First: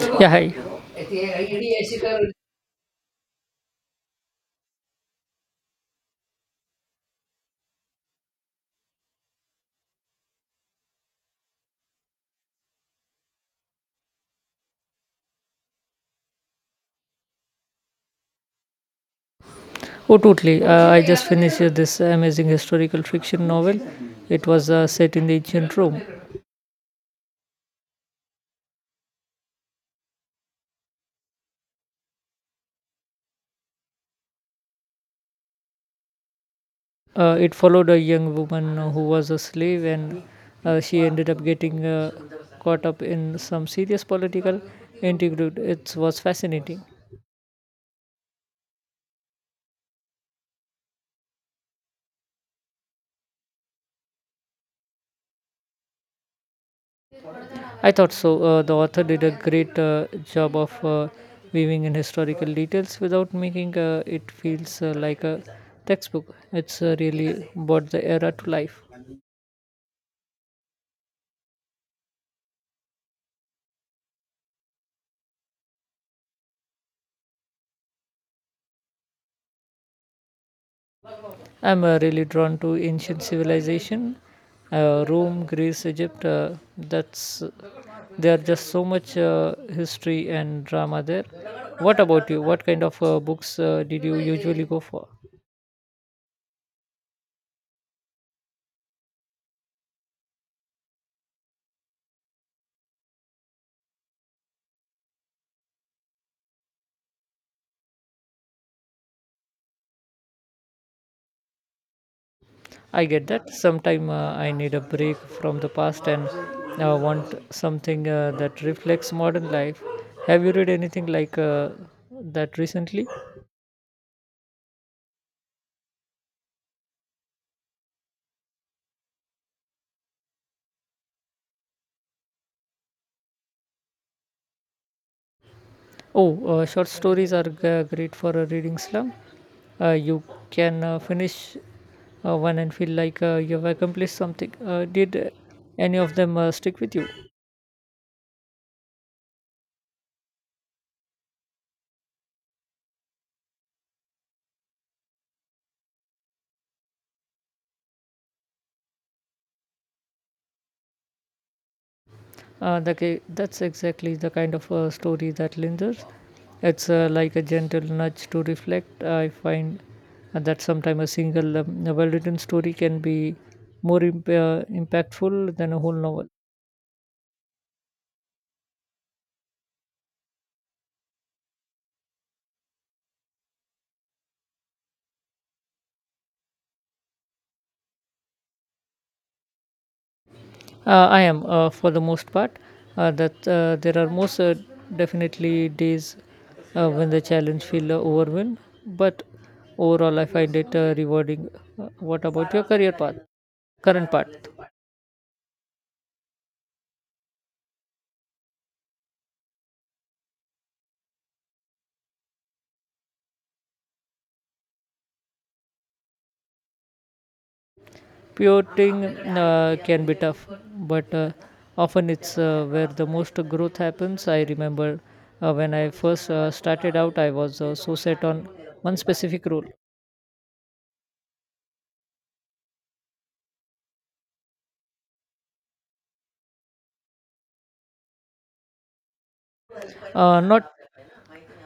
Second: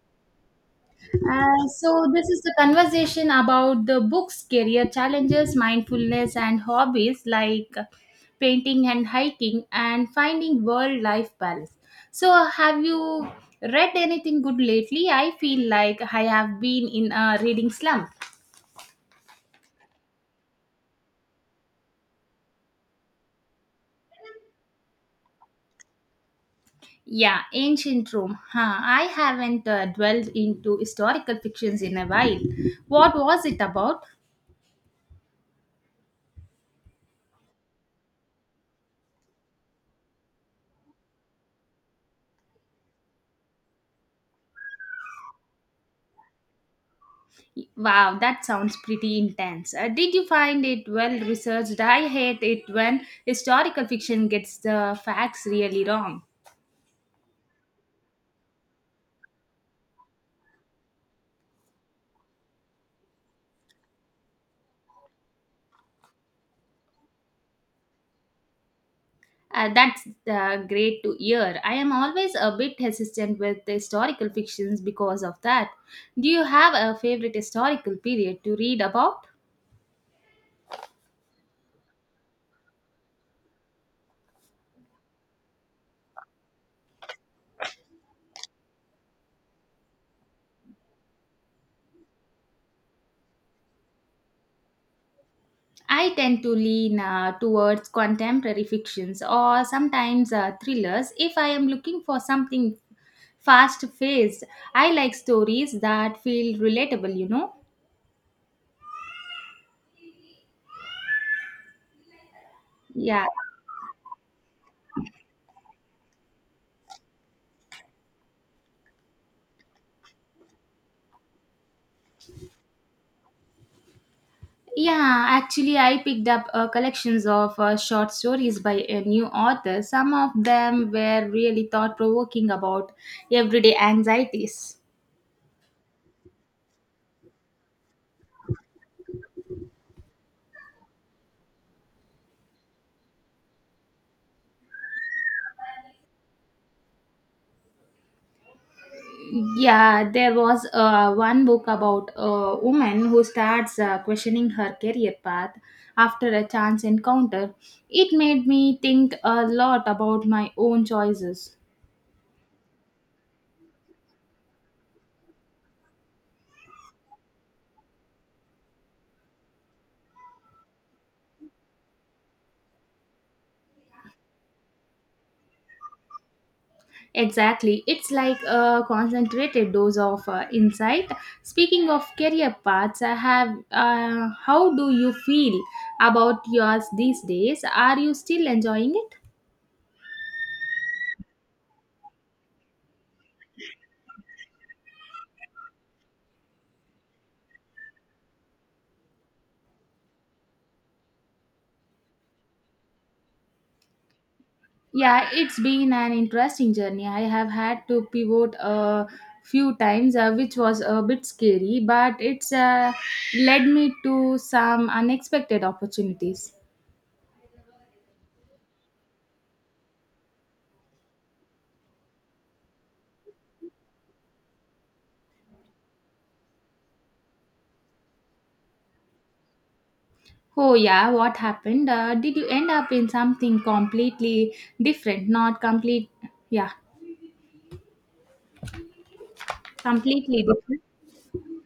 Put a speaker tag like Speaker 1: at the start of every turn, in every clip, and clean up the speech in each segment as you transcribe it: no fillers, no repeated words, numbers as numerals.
Speaker 1: Yeah, hi.
Speaker 2: So this is the conversation about the books, career challenges, mindfulness, and hobbies like painting and hiking, and finding world life balance. So, have you read anything good lately? I feel like I have been in a reading slump.
Speaker 1: Oh, totally. I just finished this amazing historical fiction novel. It was set in the ancient Rome.
Speaker 2: Yeah, ancient Rome. Huh. I haven't dwelled into historical fictions in a while. What was it about?
Speaker 1: It followed a young woman who was a slave and she ended up getting caught up in some serious political intrigue. It was fascinating.
Speaker 2: Wow, that sounds pretty intense. Did you find it well researched? I hate it when historical fiction gets the facts really wrong.
Speaker 1: I thought so. The author did a great job of weaving in historical details without making it feels like a textbook. It's really brought the era to life.
Speaker 2: That's great to hear. I am always a bit hesitant with historical fictions because of that. Do you have a favorite historical period to read about?
Speaker 1: I'm really drawn to ancient civilization, Rome, Greece, Egypt. That's There are just so much history and drama there. What about you? What kind of books did you usually go for?
Speaker 2: I tend to lean towards contemporary fictions or sometimes thrillers if I am looking for something fast paced. I like stories that feel relatable, you know?
Speaker 1: I
Speaker 2: Yeah.
Speaker 1: get that. Sometime I need a break from the past and want something that reflects modern life. Have you read anything like that recently?
Speaker 2: Yeah, actually, I picked up collections of short stories by a new author. Some of them were really thought provoking about everyday anxieties.
Speaker 1: Oh, short stories are g- great for a reading slump. You can finish one and feel like you have accomplished something. Did any of them stick with you?
Speaker 2: Yeah, there was one book about a woman who starts questioning her career path after a chance encounter. It made me think a lot about my own choices.
Speaker 1: That's exactly the kind of story that lingers. It's like a gentle nudge to reflect. I find that sometimes a single well written story can be impactful than a whole novel.
Speaker 2: Exactly, it's like a concentrated dose of insight. Speaking of career paths, I have. How do you feel about yours these days? Are you still enjoying it?
Speaker 1: I am, for the most part. That There are most definitely days when the challenge feel overwhelmed, but overall I find it rewarding. What about your career path? Current path?
Speaker 2: Yeah, it's been an interesting journey. I have had to pivot a few times, which was a bit scary, but it's led me to some unexpected opportunities.
Speaker 1: Pivoting can be tough, but often it's where the most growth happens. I remember when I first started out, I was so set on one specific role,
Speaker 2: Oh, yeah, what happened? Did you end up in something completely different? Not complete, yeah,
Speaker 1: uh,
Speaker 2: completely
Speaker 1: not
Speaker 2: different.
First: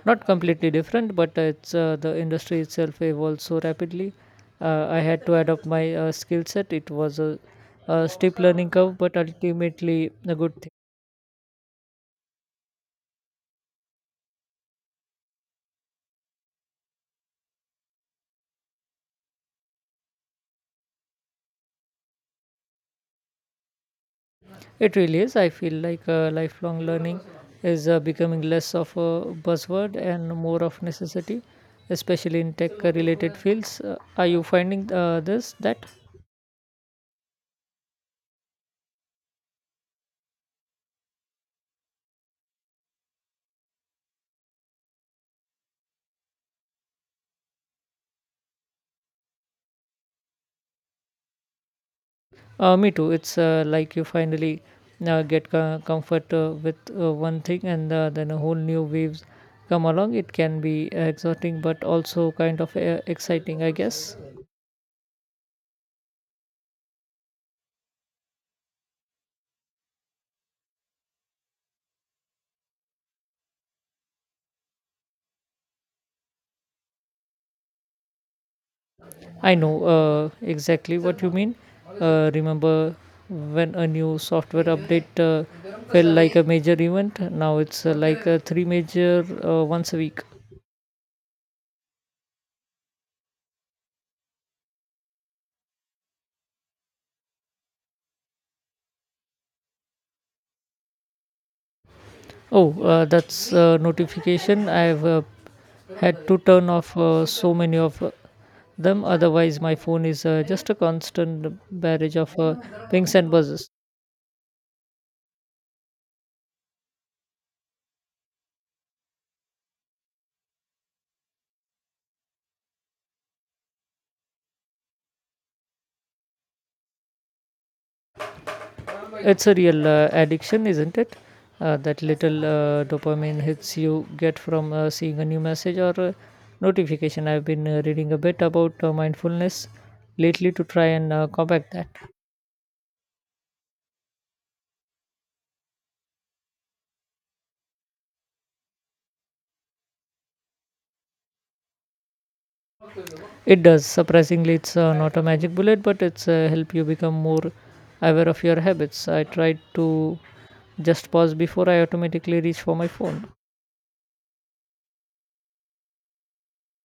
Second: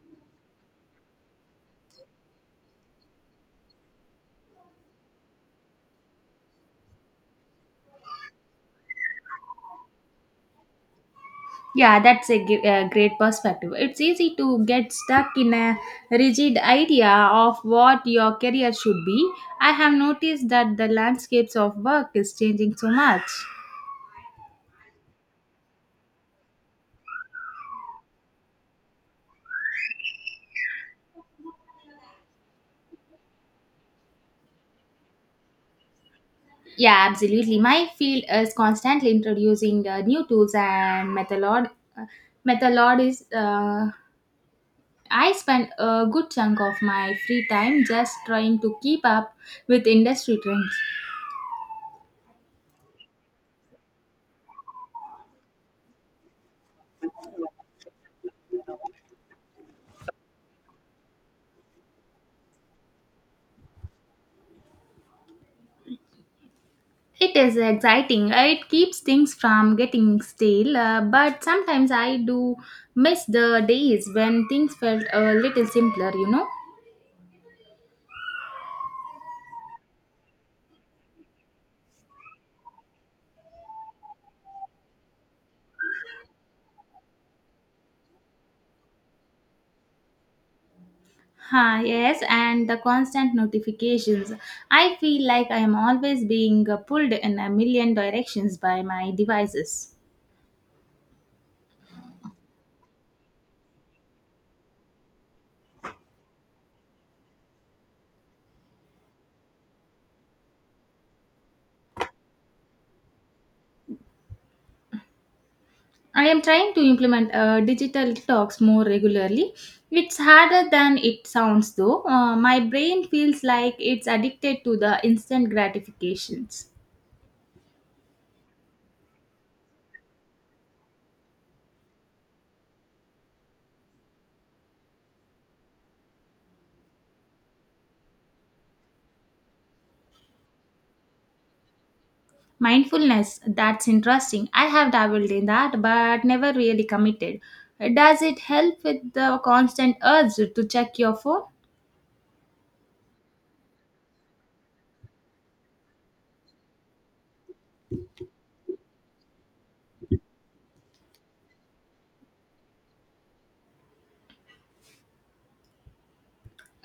Speaker 1: Not completely different, but it's the industry itself evolved so rapidly. I had to adopt my skill set. It was a steep learning curve, but ultimately a good thing.
Speaker 2: Yeah, that's a, a great perspective. It's easy to get stuck in a rigid idea of what your career should be. I have noticed that the landscapes of work is changing so much.
Speaker 1: It really is. I feel like lifelong learning is becoming less of a buzzword and more of necessity, especially in tech-related fields. Are you finding this that?
Speaker 2: Yeah, absolutely. My field is constantly introducing new tools and uh, methodologies. I spend a good chunk of my free time just trying to keep up with industry trends.
Speaker 1: Me too. It's like you finally comfort with one thing, and then a whole new waves come along. It can be exhausting, but also kind of exciting, I guess.
Speaker 2: It is exciting. It keeps things from getting stale, but sometimes I do miss the days when things felt a little simpler, you know?
Speaker 1: I know exactly what you mean. Remember when a new software update felt like a major event? Now it's like three major once a week.
Speaker 2: Ah, yes, and the constant notifications. I feel like I am always being pulled in a million directions by my devices.
Speaker 1: Oh, that's notification. I've had to turn off so many of them otherwise my phone is just a constant barrage of pings and buzzes.
Speaker 2: I am trying to implement digital detox more regularly. It's harder than it sounds though. My brain feels like it's addicted to the instant gratifications.
Speaker 1: It's a real addiction, isn't it? That little dopamine hits you get from seeing a new message or notification. I've been reading a bit about mindfulness lately to try and combat that.
Speaker 2: Mindfulness, that's interesting. I have dabbled in that but never really committed. Does it help with the constant urge to check your phone?
Speaker 1: It does, surprisingly. It's not a magic bullet, but it's help you become more aware of your habits. I tried to just pause before I automatically reach for my phone.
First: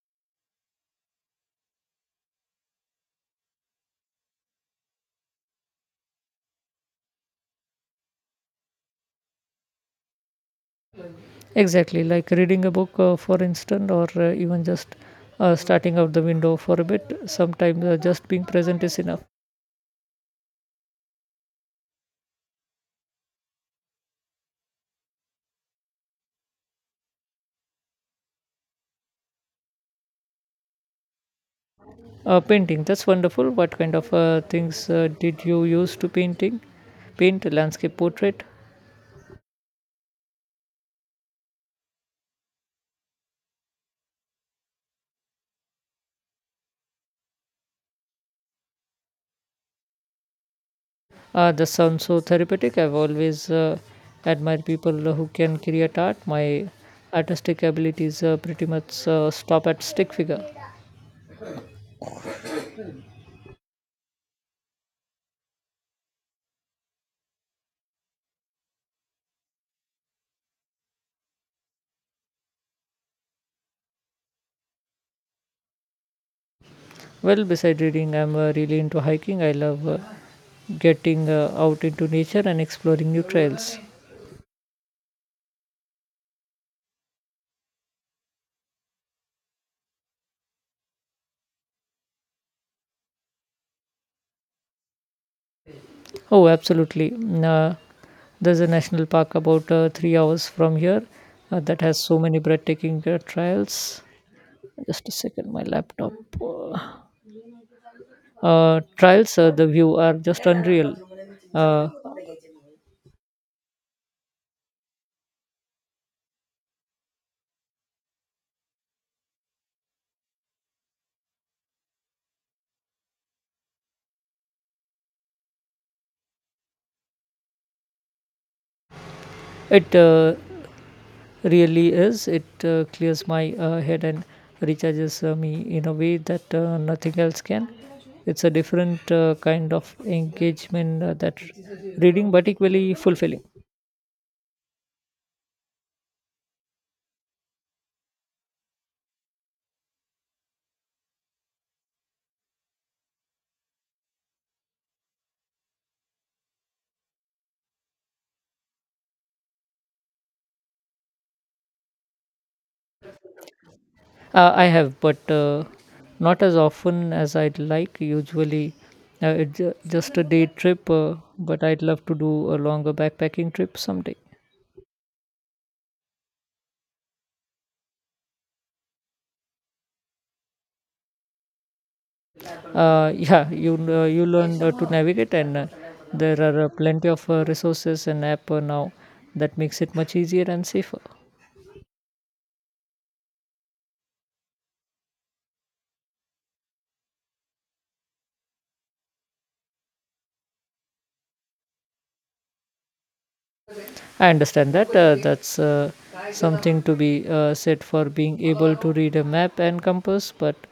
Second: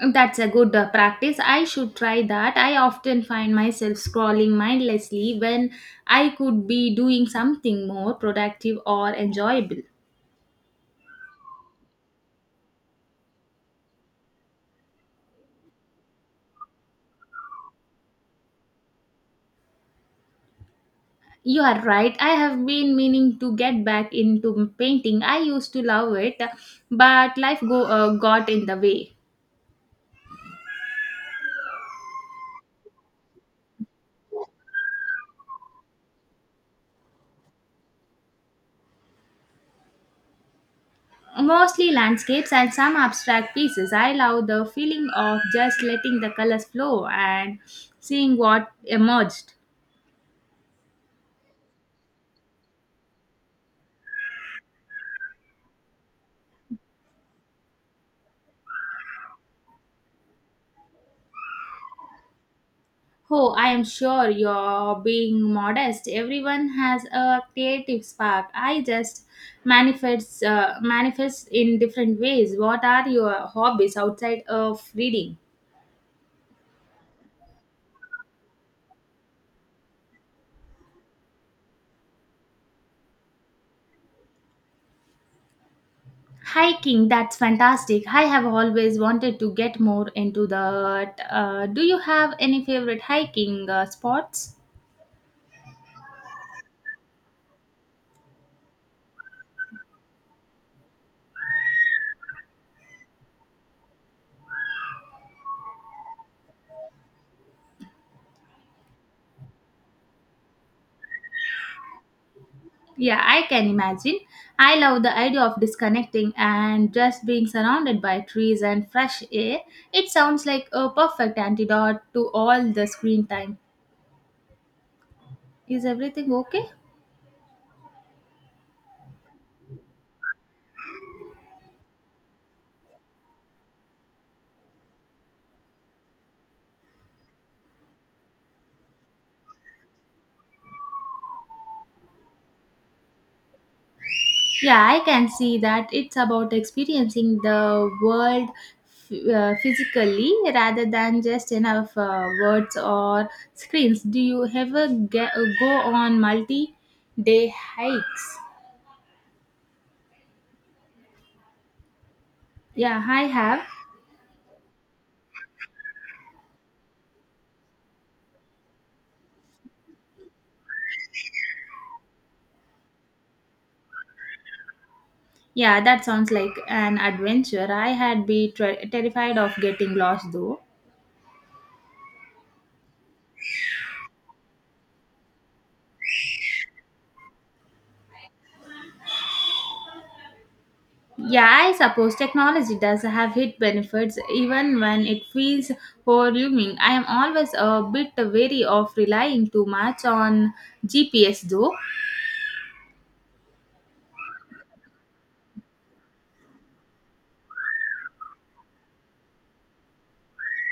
Speaker 2: That's a good practice. I should try that. I often find myself scrolling mindlessly when I could be doing something more productive or enjoyable.
Speaker 1: Exactly, like reading a book, for instance, or even just starting out the window for a bit. Sometimes just being present is enough.
Speaker 2: You are right. I have been meaning to get back into painting. I used to love it, but got in the way.
Speaker 1: Painting, that's wonderful. What kind of things did you use to painting? Paint, landscape, portrait.
Speaker 2: Mostly landscapes and some abstract pieces. I love the feeling of just letting the colors flow and seeing what emerged.
Speaker 1: That sounds so therapeutic. I've always admired people who can create art. My artistic abilities pretty much stop at stick figure.
Speaker 2: Oh, I am sure you're being modest. Everyone has a creative spark. I just manifests in different ways. What are your hobbies outside of reading?
Speaker 1: Well, beside reading, I'm really into hiking. I love getting out into nature and exploring new trails.
Speaker 2: Hiking, that's fantastic. I have always wanted to get more into that. Do you have any favorite hiking spots?
Speaker 1: Oh, absolutely. Mm. There's a national park about 3 hours from here that has so many breathtaking trails. Just a second, my laptop. Uh, Trials, the view are just unreal. Uh,
Speaker 2: Yeah, I can imagine. I love the idea of disconnecting and just being surrounded by trees and fresh air. It sounds like a perfect antidote to all the screen time. Is everything okay?
Speaker 1: it really is. It clears my head and recharges me in a way that nothing else can. It's a different kind of engagement that reading, but equally fulfilling.
Speaker 2: Yeah, I can see that it's about experiencing the world physically rather than just enough words or screens. Do you ever get, go on multi day hikes? Yeah, I have.
Speaker 1: I have, but not as often as I'd like. Usually, just a day trip, but I'd love to do a longer backpacking trip someday.
Speaker 2: Yeah, that sounds like an adventure. I had be terrified of getting lost though.
Speaker 1: Yeah, you you learn to navigate, and there are plenty of resources and app now that makes it much easier and safer.
Speaker 2: Yeah, I suppose technology does have hit benefits even when it feels overwhelming. I am always a bit wary of relying too much on GPS though.
Speaker 1: I understand that. That's something to be said for being able to read a map and compass, but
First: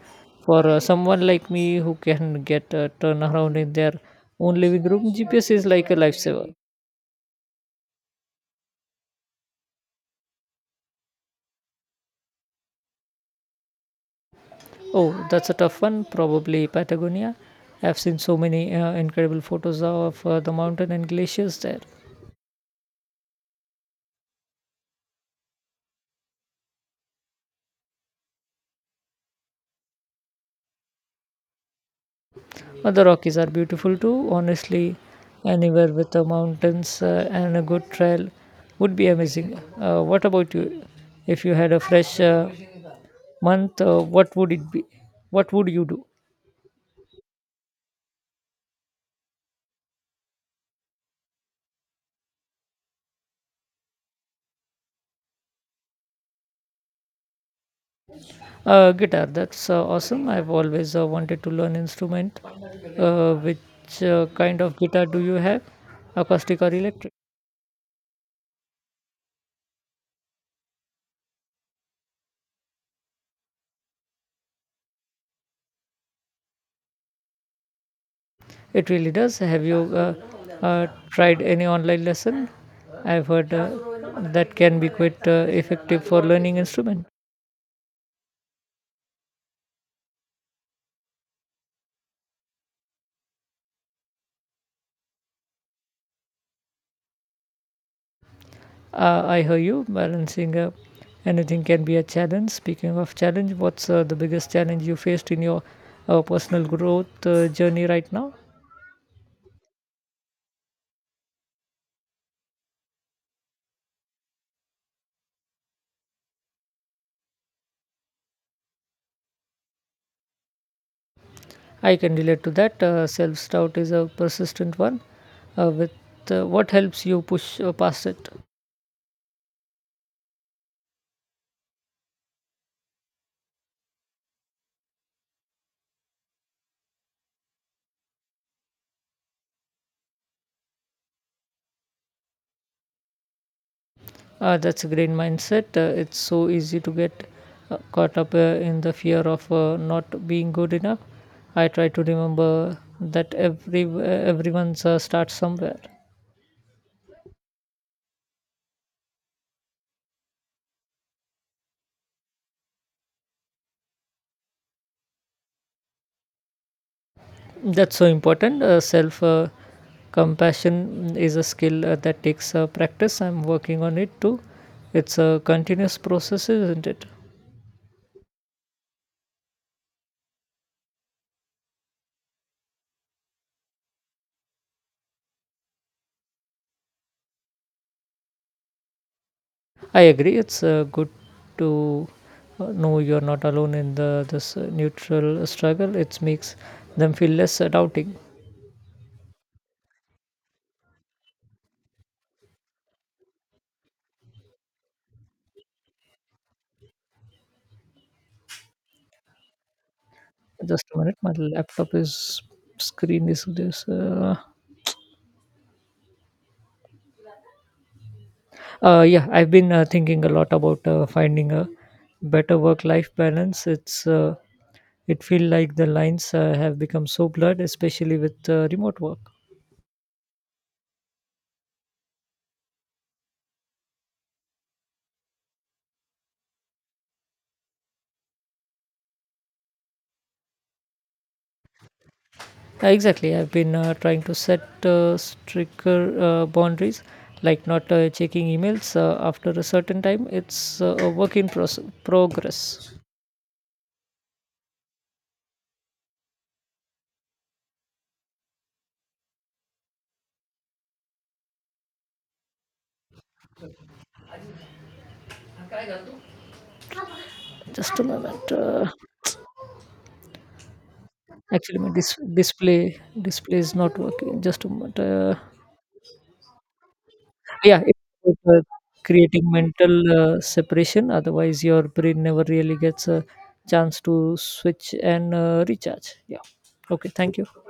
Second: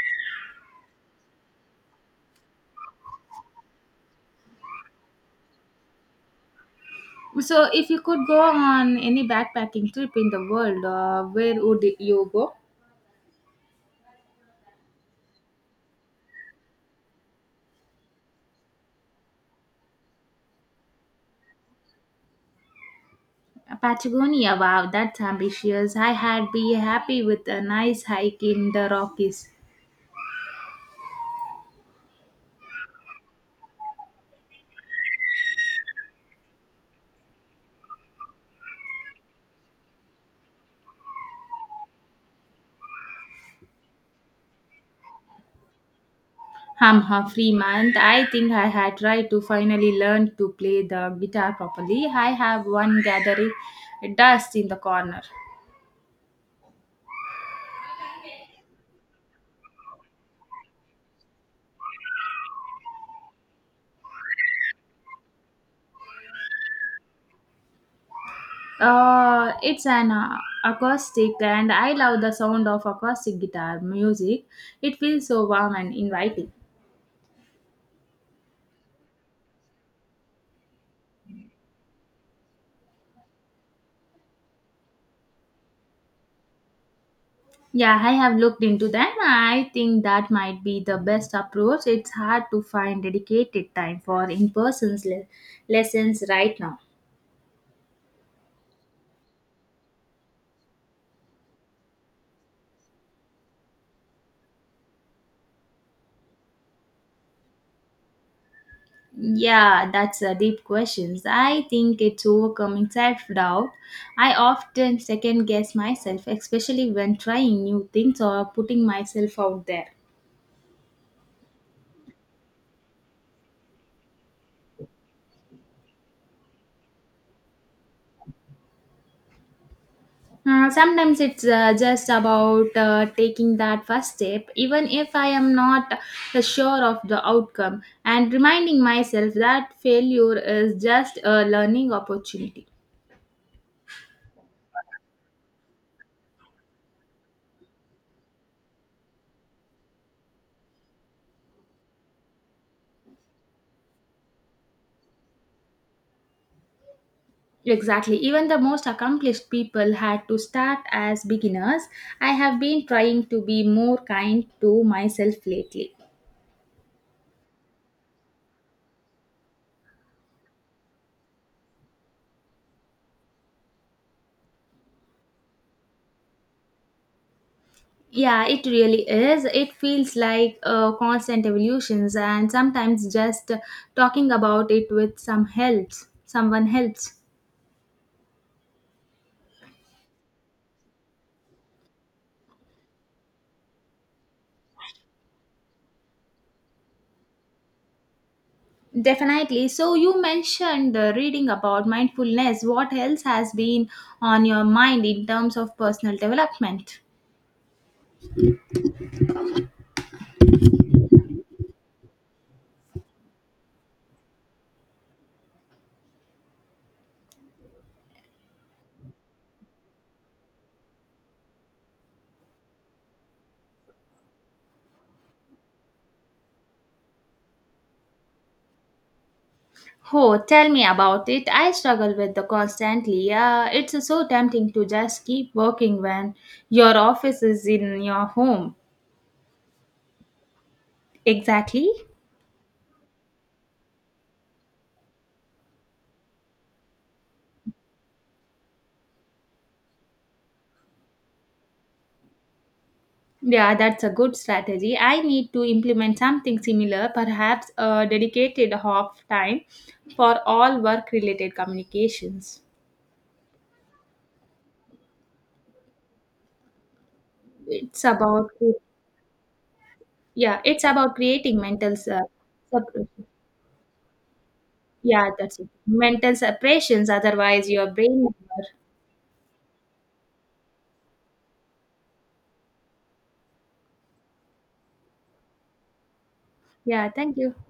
Speaker 1: for someone like me who can get a turnaround in their own living room, GPS is like a lifesaver.
Speaker 2: So, if you could go on any backpacking trip in the world, where would you go?
Speaker 1: Oh, that's a tough one. Probably Patagonia. I've seen so many incredible photos of the mountain and glaciers there.
Speaker 2: Patagonia, wow, that's ambitious. I had be happy with a nice hike in the Rockies.
Speaker 1: But the Rockies are beautiful too. Honestly, anywhere with the mountains and a good trail would be amazing. What about you? If you had a fresh month, what would it be? What would you do?
Speaker 2: I'm Humphrey Month. I think I had tried to finally learn to play the guitar properly. I have one gathering dust in the corner.
Speaker 1: Guitar. That's awesome. I've always wanted to learn instrument. Which kind of guitar do you have? Acoustic or electric?
Speaker 2: It's an acoustic, and I love the sound of acoustic guitar music. It feels so warm and inviting.
Speaker 1: It really does. Have you tried any online lesson? I've heard that can be quite effective for learning instrument.
Speaker 2: Yeah, I have looked into them. I think that might be the best approach. It's hard to find dedicated time for in person lessons right now.
Speaker 1: I hear you, balancing anything can be a challenge. Speaking of challenge, what's the biggest challenge you faced in your personal growth journey right now?
Speaker 2: Yeah, that's a deep question. I think it's overcoming self doubt. I often second guess myself, especially when trying new things or putting myself out there.
Speaker 1: I can relate to that. Self doubt is a persistent one. With What helps you push past it?
Speaker 2: Sometimes it's just about taking that first step, even if I am not sure of the outcome, and reminding myself that failure is just a learning opportunity.
Speaker 1: That's a great mindset. It's so easy to get caught up in the fear of not being good enough. I try to remember that everyone's starts somewhere.
Speaker 2: Exactly. Even the most accomplished people had to start as beginners. I have been trying to be more kind to myself lately.
Speaker 1: That's so important. Self compassion is a skill that takes practice. I'm working on it too. It's a continuous process, isn't it?
Speaker 2: Yeah, it really is. It feels like constant evolutions, and sometimes just talking about it with some helps. Someone helps.
Speaker 1: I agree. It's good to know you're not alone in the this neutral struggle. It makes them feel less doubting.
Speaker 2: Definitely. So you mentioned reading about mindfulness. What else has been on your mind in terms of personal development?
Speaker 1: Just a minute, my laptop is screen is this. Yeah, I've been thinking a lot about finding a better work-life balance. It's it feel like the lines have become so blurred, especially with remote work.
Speaker 2: Oh, tell me about it. I struggle with the constantly. It's so tempting to just keep working when your office is in your home. Exactly.
Speaker 1: Exactly, I've been trying to set stricter boundaries, like not checking emails after a certain time. It's a progress.
Speaker 2: Yeah, that's a good strategy. I need to implement something similar, perhaps a dedicated half time for all work related communications.
Speaker 1: Just
Speaker 2: It's
Speaker 1: a
Speaker 2: about
Speaker 1: moment.
Speaker 2: yeah, it's about creating
Speaker 1: Actually, my
Speaker 2: mental
Speaker 1: display
Speaker 2: separation.
Speaker 1: display is not working. Just a moment.
Speaker 2: Yeah, that's it. Mental separations otherwise
Speaker 1: Yeah,
Speaker 2: your
Speaker 1: it's
Speaker 2: brain
Speaker 1: about,
Speaker 2: never.
Speaker 1: creating mental separation. Otherwise, your brain never really gets a chance to switch and recharge. Yeah.
Speaker 2: Yeah,
Speaker 1: Okay.
Speaker 2: thank
Speaker 1: Thank
Speaker 2: you.
Speaker 1: you.